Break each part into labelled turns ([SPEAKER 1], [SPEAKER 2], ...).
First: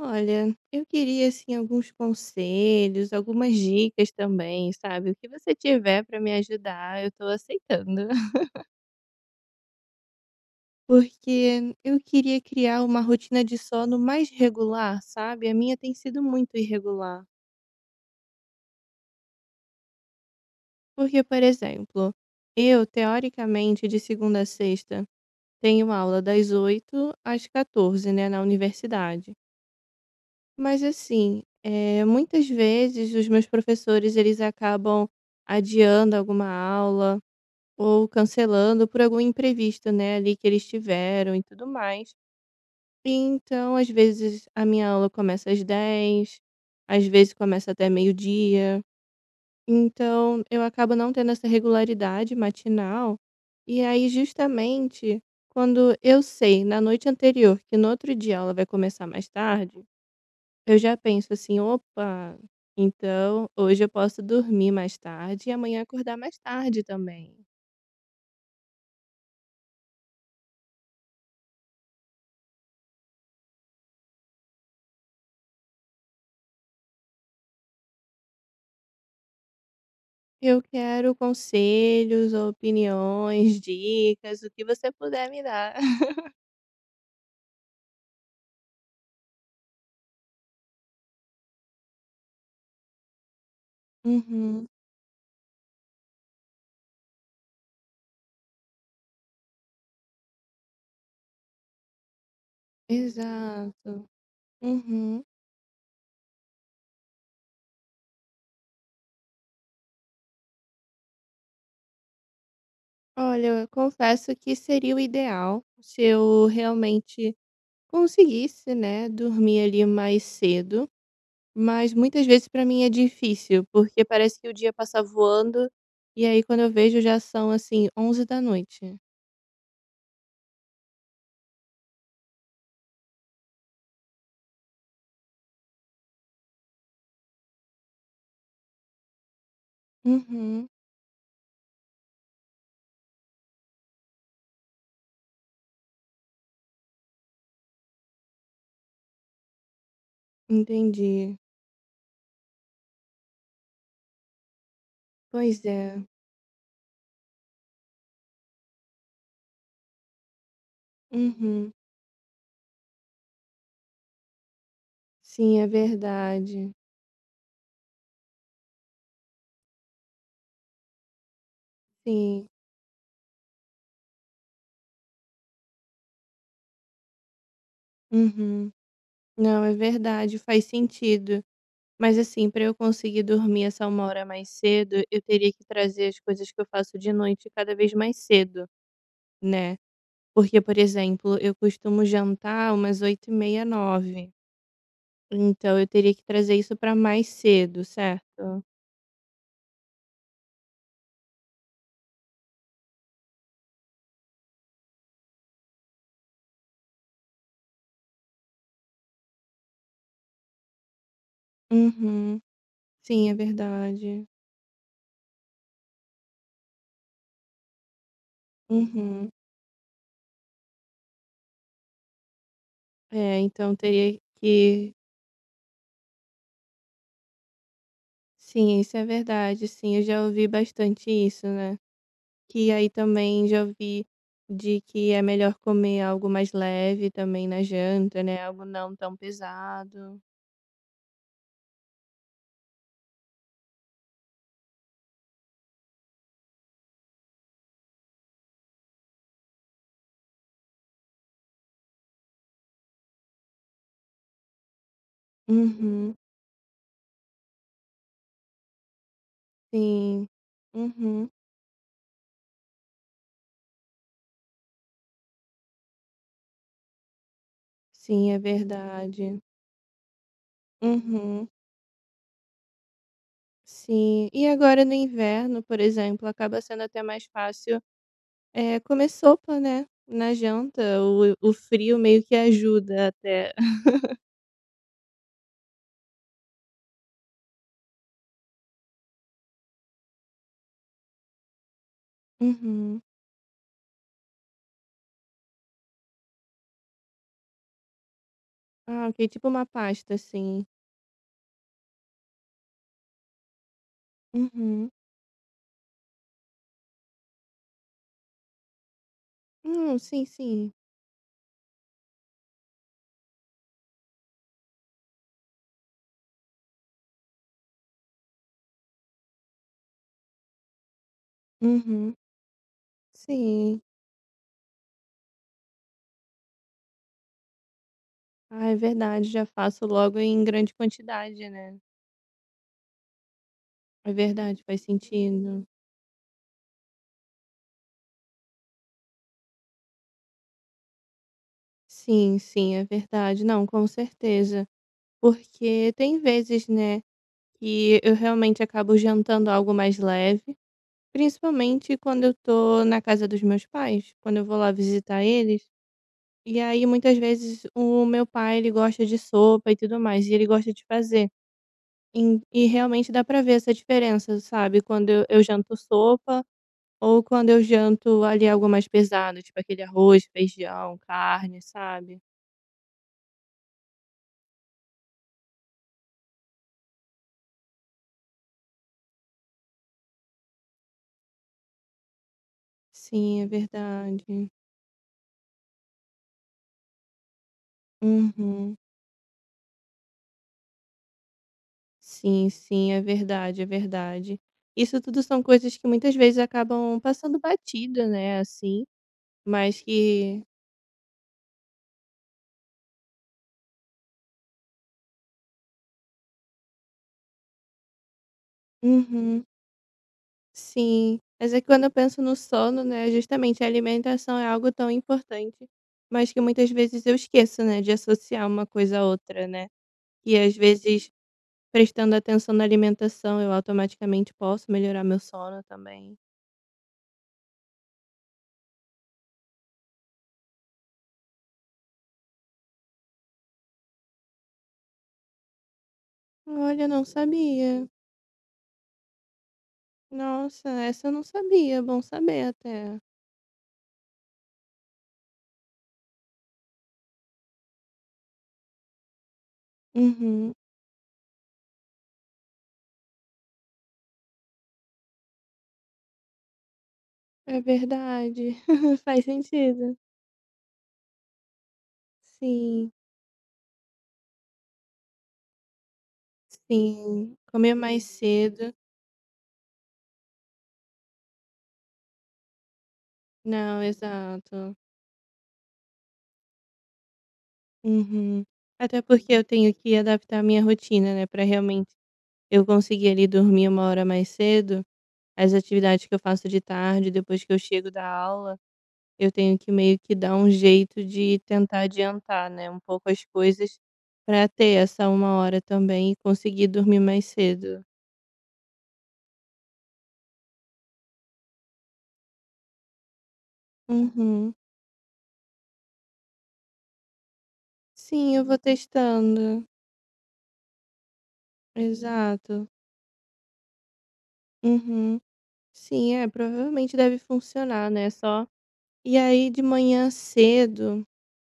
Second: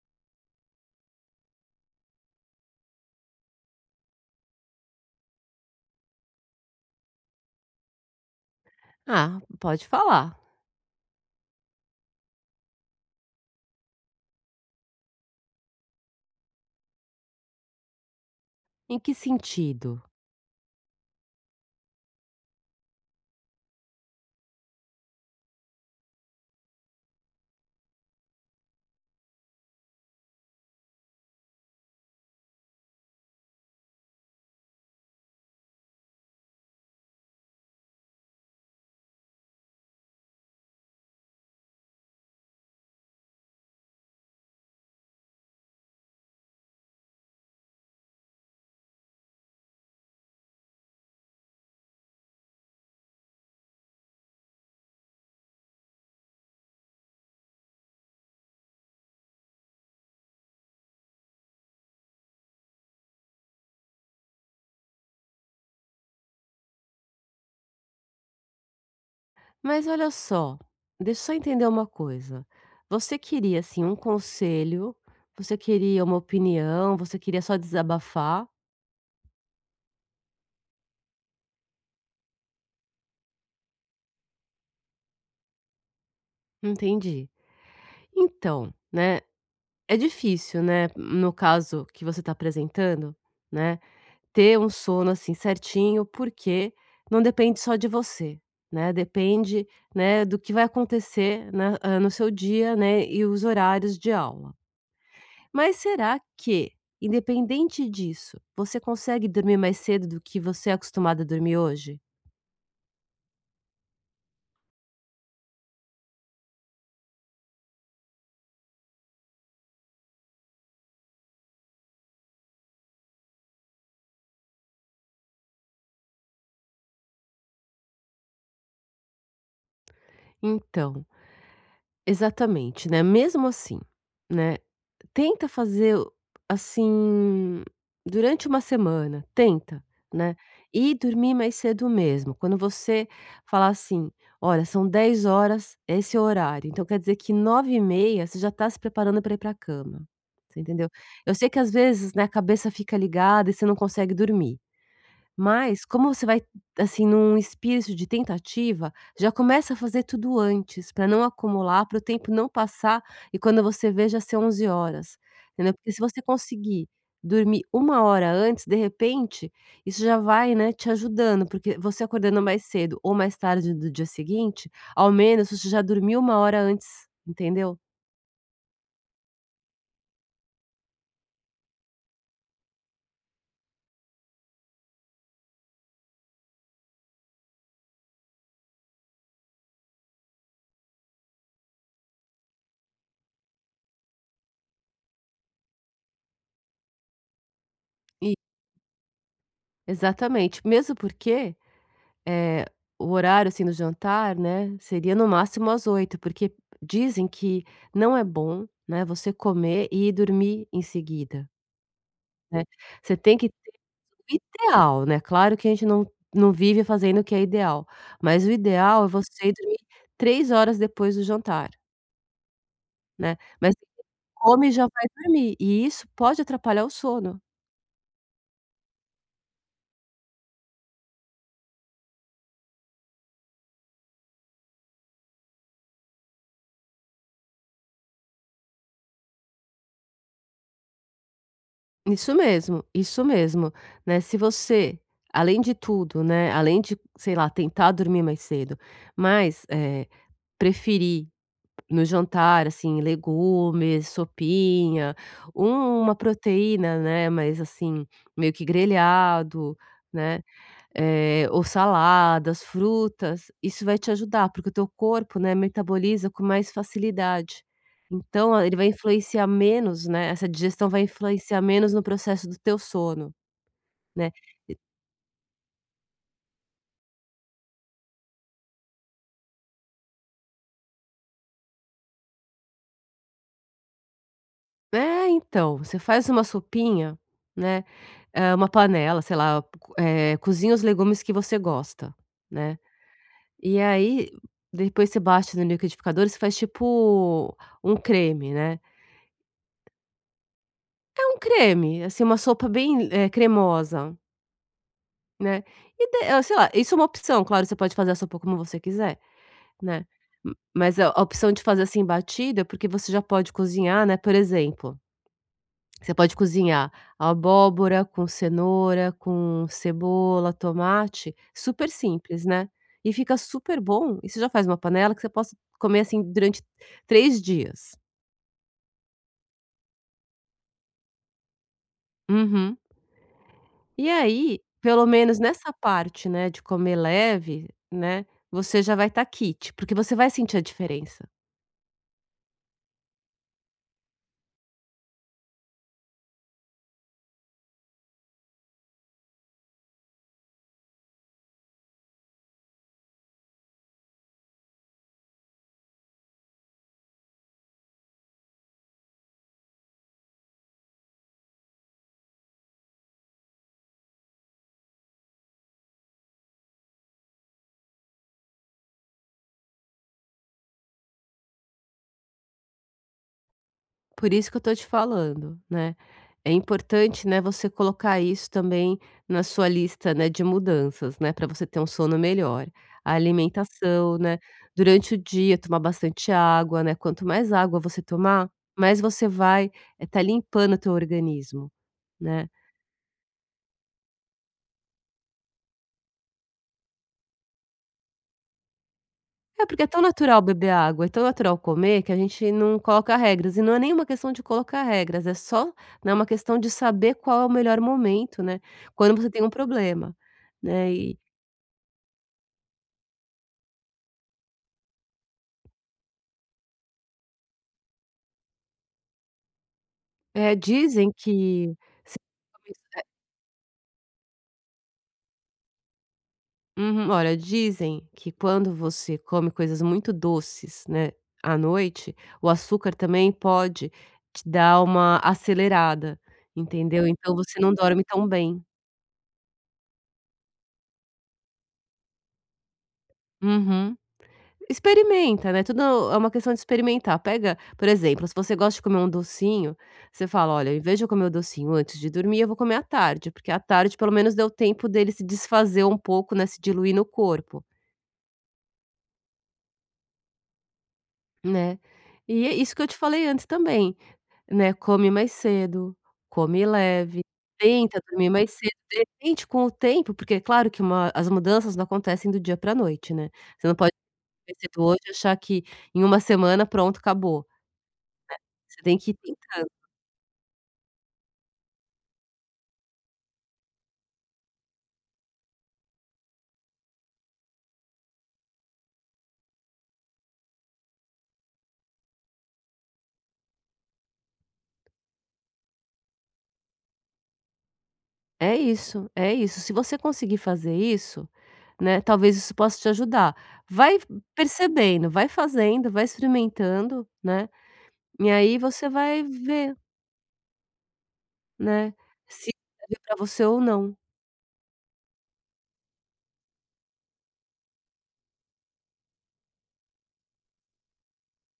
[SPEAKER 1] Olha, eu queria assim alguns conselhos, algumas dicas também, sabe? O que você tiver para me ajudar, eu tô aceitando.
[SPEAKER 2] Ah, pode falar.
[SPEAKER 1] Porque eu queria criar uma rotina de sono mais regular, sabe? A minha tem sido muito irregular.
[SPEAKER 2] Em que sentido?
[SPEAKER 1] Porque, por exemplo, eu, teoricamente, de segunda a sexta, tenho aula das 8 às 14, né, na universidade. Mas assim, muitas vezes os meus professores, eles acabam adiando alguma aula ou cancelando por algum imprevisto, né, ali que eles tiveram e tudo mais. Então, às vezes a minha aula começa às 10, às vezes começa até meio-dia. Então, eu acabo não tendo essa regularidade matinal. E aí, justamente, quando eu sei na noite anterior que no outro dia a aula vai começar mais tarde, eu já penso assim: "Opa, então hoje eu posso dormir mais tarde e amanhã acordar mais tarde também".
[SPEAKER 2] Mas olha só, deixa eu só entender uma coisa. Você queria, assim, um conselho, você queria uma opinião, você queria só desabafar?
[SPEAKER 1] Eu quero conselhos, opiniões, dicas, o que você puder me dar.
[SPEAKER 2] Entendi. Então, né, é difícil, né, no caso que você está apresentando, né, ter
[SPEAKER 1] Uhum,
[SPEAKER 2] um sono, assim, certinho, porque não depende só de você, né, depende, né, do que vai acontecer, né, ah, no seu dia, né, e os horários
[SPEAKER 1] exato.
[SPEAKER 2] de aula.
[SPEAKER 1] Uhum.
[SPEAKER 2] Mas será que, independente disso, você consegue dormir mais cedo do que você é acostumada a dormir hoje?
[SPEAKER 1] Olha, eu confesso que seria o ideal se eu realmente conseguisse, né, dormir ali mais cedo. Mas muitas vezes pra mim é difícil, porque parece que o dia passa voando, e aí quando eu vejo já são, assim, 23h.
[SPEAKER 2] Então, exatamente, né, mesmo assim, né, tenta fazer o assim, durante uma semana, tenta, né,
[SPEAKER 1] Uhum,
[SPEAKER 2] e dormir mais cedo mesmo. Quando você falar assim: "Olha, são 10 horas, esse é o horário", então quer dizer que 9h30 você já está se preparando para ir para a cama, você entendeu? Eu
[SPEAKER 1] entendi.
[SPEAKER 2] sei que às vezes, né, a cabeça fica ligada e você não consegue dormir.
[SPEAKER 1] Pois
[SPEAKER 2] Mas
[SPEAKER 1] é.
[SPEAKER 2] como você vai, assim, num espírito de tentativa, já começa a fazer tudo antes, para não
[SPEAKER 1] Uhum.
[SPEAKER 2] acumular, para o tempo não passar e quando você vê já ser 11 horas,
[SPEAKER 1] Sim, é
[SPEAKER 2] entendeu. Porque se você
[SPEAKER 1] verdade.
[SPEAKER 2] conseguir dormir uma hora antes, de repente, isso já vai, né, te ajudando, porque você acordando
[SPEAKER 1] Sim.
[SPEAKER 2] mais cedo ou mais tarde do dia seguinte, ao menos você já dormiu uma hora antes, entendeu.
[SPEAKER 1] Uhum. Não, é verdade, faz sentido. Mas, assim, pra eu conseguir dormir essa uma hora mais cedo, eu teria que trazer as coisas que eu faço de noite cada vez mais cedo, né. Porque, por exemplo, eu costumo jantar umas oito e meia nove. Então eu teria que trazer isso pra mais cedo,
[SPEAKER 2] E
[SPEAKER 1] certo?
[SPEAKER 2] exatamente, mesmo porque Eh, o horário, assim, do jantar, né, seria no máximo às oito, porque dizem que não é bom, né, você comer e ir dormir em seguida,
[SPEAKER 1] Uhum.
[SPEAKER 2] né. Você
[SPEAKER 1] Sim, é
[SPEAKER 2] tem que ter
[SPEAKER 1] verdade.
[SPEAKER 2] o ideal, né, claro que a gente não vive fazendo o que é ideal, mas o ideal é
[SPEAKER 1] Uhum.
[SPEAKER 2] você ir dormir 3 horas depois do jantar, né,
[SPEAKER 1] É,
[SPEAKER 2] mas
[SPEAKER 1] então teria
[SPEAKER 2] come e já
[SPEAKER 1] que.
[SPEAKER 2] vai dormir, e isso pode atrapalhar o sono.
[SPEAKER 1] Sim, isso é verdade, sim, eu já ouvi bastante isso, né. Que aí também já ouvi de que é melhor comer algo mais leve também na janta, né, algo não tão pesado.
[SPEAKER 2] Isso mesmo, né, se você, além de tudo, né, além de, sei lá, tentar dormir mais cedo, mas, preferir no jantar, assim, legumes, sopinha, um
[SPEAKER 1] Uhum.
[SPEAKER 2] uma proteína, né, mas assim, meio que grelhado,
[SPEAKER 1] Sim.
[SPEAKER 2] né,
[SPEAKER 1] Uhum.
[SPEAKER 2] ou saladas, frutas, isso vai te ajudar, porque o teu corpo, né, metaboliza com mais facilidade.
[SPEAKER 1] Sim, é
[SPEAKER 2] Então, ele vai
[SPEAKER 1] verdade.
[SPEAKER 2] influenciar menos, né, essa digestão vai
[SPEAKER 1] Uhum.
[SPEAKER 2] influenciar menos no processo do teu sono,
[SPEAKER 1] Sim.
[SPEAKER 2] né.
[SPEAKER 1] E agora no inverno, por exemplo, acaba sendo até mais fácil, é comer sopa, né, na janta. O frio meio que ajuda até.
[SPEAKER 2] É, então, você faz uma sopinha, né, uma panela, sei lá, cozinha os legumes que você gosta, né,
[SPEAKER 1] Uhum.
[SPEAKER 2] e aí depois você bate no liquidificador e você faz tipo um creme, né.
[SPEAKER 1] Ah, ok. Tipo uma pasta, assim.
[SPEAKER 2] É um creme, assim, uma sopa bem, cremosa,
[SPEAKER 1] Uhum.
[SPEAKER 2] né, e sei lá, isso é uma opção, claro, você pode fazer a sopa como você quiser,
[SPEAKER 1] hum
[SPEAKER 2] né,
[SPEAKER 1] sim,
[SPEAKER 2] m
[SPEAKER 1] sim.
[SPEAKER 2] mas a opção de fazer assim batida, é porque você já pode cozinhar, né, por exemplo. Você pode cozinhar abóbora com cenoura, com cebola, tomate, super
[SPEAKER 1] Uhum.
[SPEAKER 2] simples, né. E fica super
[SPEAKER 1] Sim.
[SPEAKER 2] bom, e você já faz uma panela que você possa comer, assim, durante 3 dias.
[SPEAKER 1] Ah, é verdade, já faço logo em grande quantidade, né.
[SPEAKER 2] Uhum. E
[SPEAKER 1] É
[SPEAKER 2] aí,
[SPEAKER 1] verdade, faz
[SPEAKER 2] pelo menos
[SPEAKER 1] sentido.
[SPEAKER 2] nessa parte, né, de comer leve, né, você já vai estar kit, porque você vai sentir a diferença.
[SPEAKER 1] Sim, sim, é verdade. Não, com certeza. Porque tem vezes, né, que eu realmente acabo jantando algo mais leve. Principalmente quando eu tô na casa dos meus pais, quando eu vou lá visitar eles, e aí muitas vezes o meu pai ele gosta de sopa e tudo mais, e ele gosta de fazer. E, realmente dá pra ver essa diferença, sabe? Quando eu janto sopa ou quando eu janto ali algo mais pesado, tipo aquele arroz, feijão, carne, sabe?
[SPEAKER 2] Por isso que eu tô te falando, né. É importante, né, você colocar isso também na sua lista, né, de mudanças, né, para você ter um sono melhor. A
[SPEAKER 1] Sim, é
[SPEAKER 2] alimentação, né,
[SPEAKER 1] verdade.
[SPEAKER 2] durante o dia tomar bastante água, né, quanto mais água você tomar,
[SPEAKER 1] Uhum.
[SPEAKER 2] mais você vai, tá limpando o teu organismo,
[SPEAKER 1] Sim,
[SPEAKER 2] né.
[SPEAKER 1] sim, é verdade, é verdade. Isso tudo são coisas que muitas vezes acabam passando batida, né? Assim.
[SPEAKER 2] É
[SPEAKER 1] Mas
[SPEAKER 2] porque é tão natural
[SPEAKER 1] que.
[SPEAKER 2] beber água, é tão natural comer que a gente não coloca regras e não é nenhuma questão de colocar regras, é só, né, uma questão de saber qual é o melhor momento, né, quando você tem
[SPEAKER 1] Uhum,
[SPEAKER 2] um problema, né.
[SPEAKER 1] sim. Mas é que quando eu penso no sono, né, justamente a alimentação é algo tão importante, mas que muitas vezes eu esqueço, né, de associar uma coisa à outra, né. E
[SPEAKER 2] É,
[SPEAKER 1] às vezes
[SPEAKER 2] dizem que
[SPEAKER 1] prestando
[SPEAKER 2] se
[SPEAKER 1] atenção na
[SPEAKER 2] come,
[SPEAKER 1] alimentação eu automaticamente posso melhorar meu sono também.
[SPEAKER 2] uhum. Olha, dizem que quando você come coisas muito doces, né, à noite, o açúcar também pode te dar uma acelerada,
[SPEAKER 1] Olha, eu não
[SPEAKER 2] entendeu. Então você não
[SPEAKER 1] sabia.
[SPEAKER 2] dorme tão bem.
[SPEAKER 1] Nossa, essa eu não sabia, bom saber até.
[SPEAKER 2] Uhum. Experimenta, né, tudo é uma questão de experimentar. Pega, por exemplo, se você gosta de comer um docinho, você fala:
[SPEAKER 1] Uhum,
[SPEAKER 2] "Olha, em vez de eu comer o docinho antes de dormir, eu vou comer à tarde, porque à tarde pelo menos deu tempo dele se desfazer um pouco, né, se diluir no
[SPEAKER 1] é
[SPEAKER 2] corpo".
[SPEAKER 1] verdade, faz sentido.
[SPEAKER 2] Né. E é isso que eu
[SPEAKER 1] Sim,
[SPEAKER 2] te falei antes também, né, come mais cedo, come leve,
[SPEAKER 1] sim, comer
[SPEAKER 2] tenta
[SPEAKER 1] mais
[SPEAKER 2] dormir mais cedo,
[SPEAKER 1] cedo.
[SPEAKER 2] de repente com o tempo, porque é claro que uma as mudanças não acontecem do dia para noite, né. Você não
[SPEAKER 1] Não,
[SPEAKER 2] pode comer
[SPEAKER 1] exato.
[SPEAKER 2] cedo hoje e achar que em uma semana pronto, acabou.
[SPEAKER 1] Uhum.
[SPEAKER 2] Você tem
[SPEAKER 1] Até
[SPEAKER 2] que ir
[SPEAKER 1] porque eu
[SPEAKER 2] tentando.
[SPEAKER 1] tenho que adaptar a minha rotina, né, pra realmente eu conseguir ali dormir uma hora mais cedo. As atividades que eu faço de tarde, depois que eu chego da aula, eu tenho que meio que dar um jeito de tentar adiantar, né, um pouco as coisas pra ter essa uma hora também e conseguir dormir mais cedo.
[SPEAKER 2] É isso, é isso. Se você conseguir fazer isso, né, talvez isso possa te ajudar. Vai
[SPEAKER 1] Uhum.
[SPEAKER 2] percebendo, vai fazendo, vai experimentando, né, e
[SPEAKER 1] Sim, eu vou
[SPEAKER 2] aí você vai
[SPEAKER 1] testando.
[SPEAKER 2] ver, né, se
[SPEAKER 1] Exato.
[SPEAKER 2] serve pra você ou não.
[SPEAKER 1] Uhum. Sim, é, provavelmente deve funcionar, né? Só. E aí de manhã cedo,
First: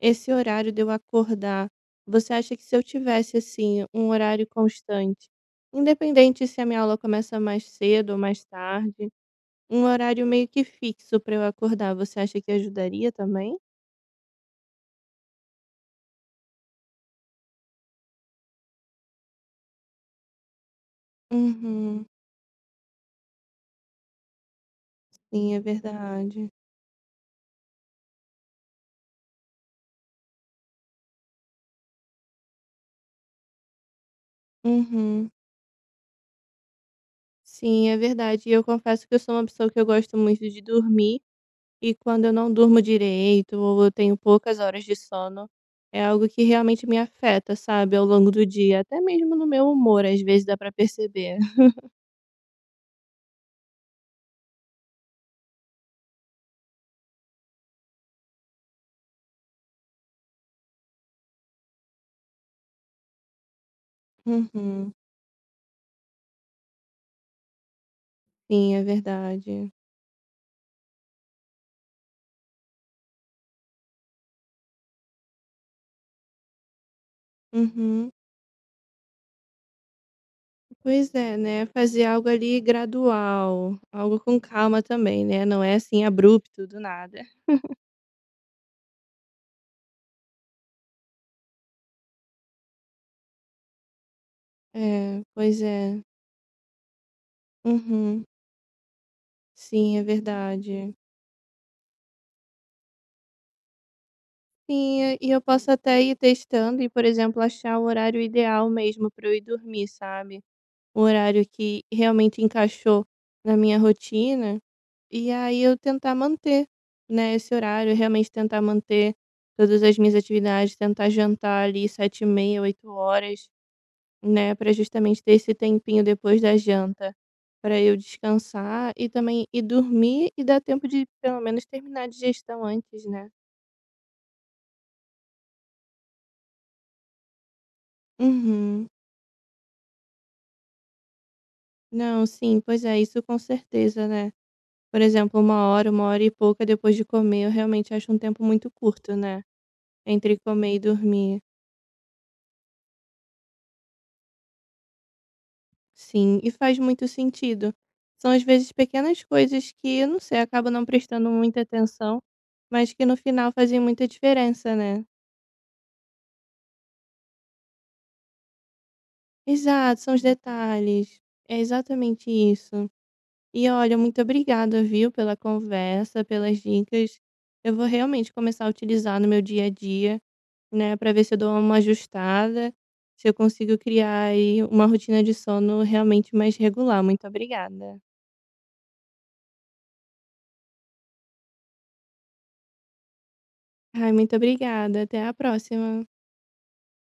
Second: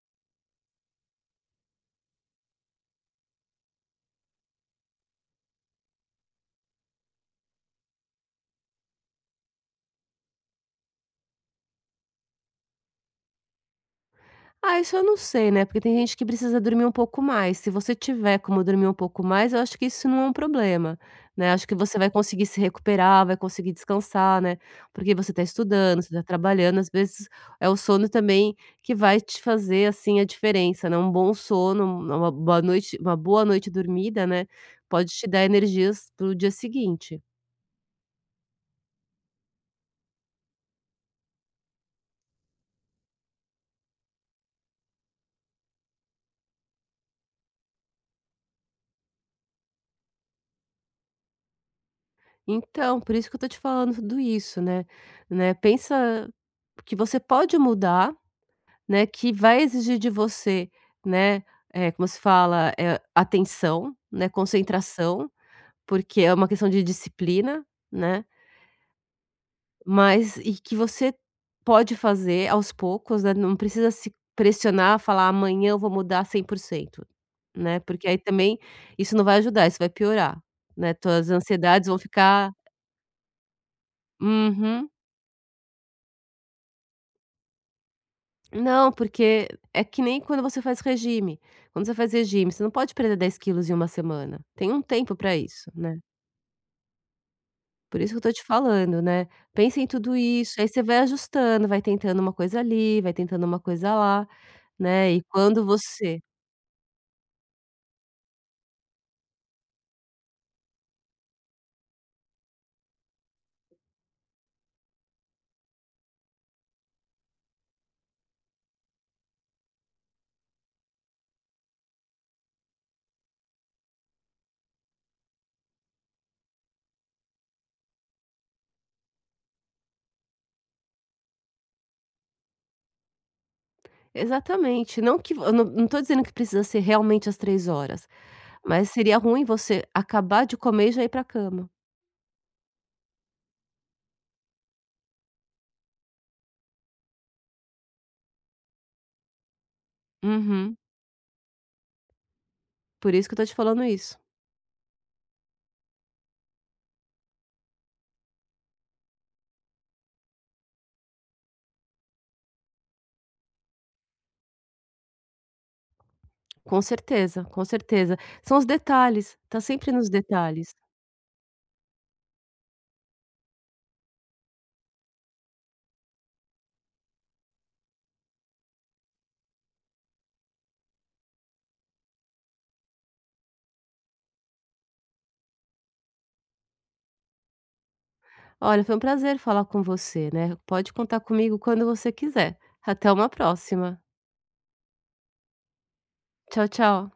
[SPEAKER 1] esse horário de eu acordar, você acha que se eu tivesse, assim, um horário constante, independente se a minha aula começa mais cedo ou mais tarde, um horário meio que fixo pra eu acordar, você acha que ajudaria também?
[SPEAKER 2] Ah, isso eu não sei, né, porque tem gente que precisa dormir um pouco mais, se você tiver como dormir um pouco mais, eu acho que isso não é um problema, né, acho que você
[SPEAKER 1] Uhum.
[SPEAKER 2] vai conseguir se recuperar, vai conseguir descansar, né, porque você tá
[SPEAKER 1] Sim, é
[SPEAKER 2] estudando, você tá
[SPEAKER 1] verdade.
[SPEAKER 2] trabalhando, às vezes é o sono também que vai te fazer, assim, a diferença, né, um bom sono, uma boa noite dormida, né, pode te
[SPEAKER 1] Uhum.
[SPEAKER 2] dar energias para o dia seguinte.
[SPEAKER 1] Sim, é verdade. E eu confesso que eu sou uma pessoa que eu gosto muito de dormir. E quando eu não durmo direito ou eu tenho poucas horas de sono, é algo que realmente me afeta, sabe, ao longo do dia, até mesmo no meu humor, às vezes dá pra perceber.
[SPEAKER 2] Então, por isso que eu tô te falando tudo isso, né, pensa que você pode mudar, né, que vai exigir de você, né, como se fala, atenção, né,
[SPEAKER 1] Uhum.
[SPEAKER 2] concentração, porque é uma questão de disciplina, né,
[SPEAKER 1] Sim, é verdade.
[SPEAKER 2] mas e que você pode fazer aos poucos, né, não precisa se pressionar, falar: "Amanhã eu vou mudar 100%, né, porque
[SPEAKER 1] Uhum.
[SPEAKER 2] aí também isso não vai ajudar, isso vai piorar, né,
[SPEAKER 1] Pois
[SPEAKER 2] tuas
[SPEAKER 1] é, né,
[SPEAKER 2] ansiedades vão
[SPEAKER 1] fazer algo
[SPEAKER 2] ficar".
[SPEAKER 1] ali gradual, algo com calma
[SPEAKER 2] Uhum.
[SPEAKER 1] também, né, não é assim abrupto do nada.
[SPEAKER 2] Não, porque é que nem quando você faz regime. Quando você faz regime, você não pode perder 10 quilos em uma semana. Tem um tempo
[SPEAKER 1] É,
[SPEAKER 2] para
[SPEAKER 1] pois
[SPEAKER 2] isso, né.
[SPEAKER 1] é.
[SPEAKER 2] Por isso que eu
[SPEAKER 1] Uhum.
[SPEAKER 2] tô te falando, né. Pensa em
[SPEAKER 1] Sim, é
[SPEAKER 2] tudo isso, aí você
[SPEAKER 1] verdade.
[SPEAKER 2] vai ajustando, vai tentando uma coisa ali, vai tentando uma coisa lá,
[SPEAKER 1] Sim,
[SPEAKER 2] né,
[SPEAKER 1] e
[SPEAKER 2] e
[SPEAKER 1] e eu
[SPEAKER 2] quando
[SPEAKER 1] posso até ir
[SPEAKER 2] você
[SPEAKER 1] testando e, por exemplo, achar o horário ideal mesmo para eu ir dormir, sabe. Um horário que realmente encaixou na minha rotina, e aí eu tentar manter, né, esse horário, realmente tentar manter todas as minhas atividades, tentar jantar ali sete e meia oito horas, né, para justamente ter esse tempinho depois da janta para eu descansar e também ir dormir e dar tempo de pelo menos terminar a digestão antes, né.
[SPEAKER 2] exatamente, não que eu não tô dizendo que precisa ser realmente às 3 horas,
[SPEAKER 1] Uhum.
[SPEAKER 2] mas seria ruim você acabar de comer e já ir pra cama.
[SPEAKER 1] Não, sim, pois é, isso com certeza, né. Por exemplo, uma hora e pouca depois de comer, eu realmente acho um tempo muito curto, né, entre comer
[SPEAKER 2] Uhum.
[SPEAKER 1] e dormir.
[SPEAKER 2] Por isso que eu tô te falando isso.
[SPEAKER 1] Sim, e faz muito sentido. São às vezes pequenas coisas que, eu não sei, acabo não prestando muita atenção, mas que no final fazem muita diferença, né.
[SPEAKER 2] Com certeza, com certeza. São os detalhes, tá sempre
[SPEAKER 1] Exato,
[SPEAKER 2] nos
[SPEAKER 1] são os
[SPEAKER 2] detalhes.
[SPEAKER 1] detalhes. É exatamente isso. E olha, muito obrigada, viu, pela conversa, pelas dicas. Eu vou realmente começar a utilizar no meu dia a dia. Né, para ver se eu dou uma ajustada, se eu consigo criar aí uma rotina de sono realmente mais regular. Muito obrigada.
[SPEAKER 2] Olha, foi um prazer falar com você, né. Pode contar comigo quando você quiser. Até uma próxima.
[SPEAKER 1] Ai, muito obrigada. Até a próxima.
[SPEAKER 2] Tchau, tchau.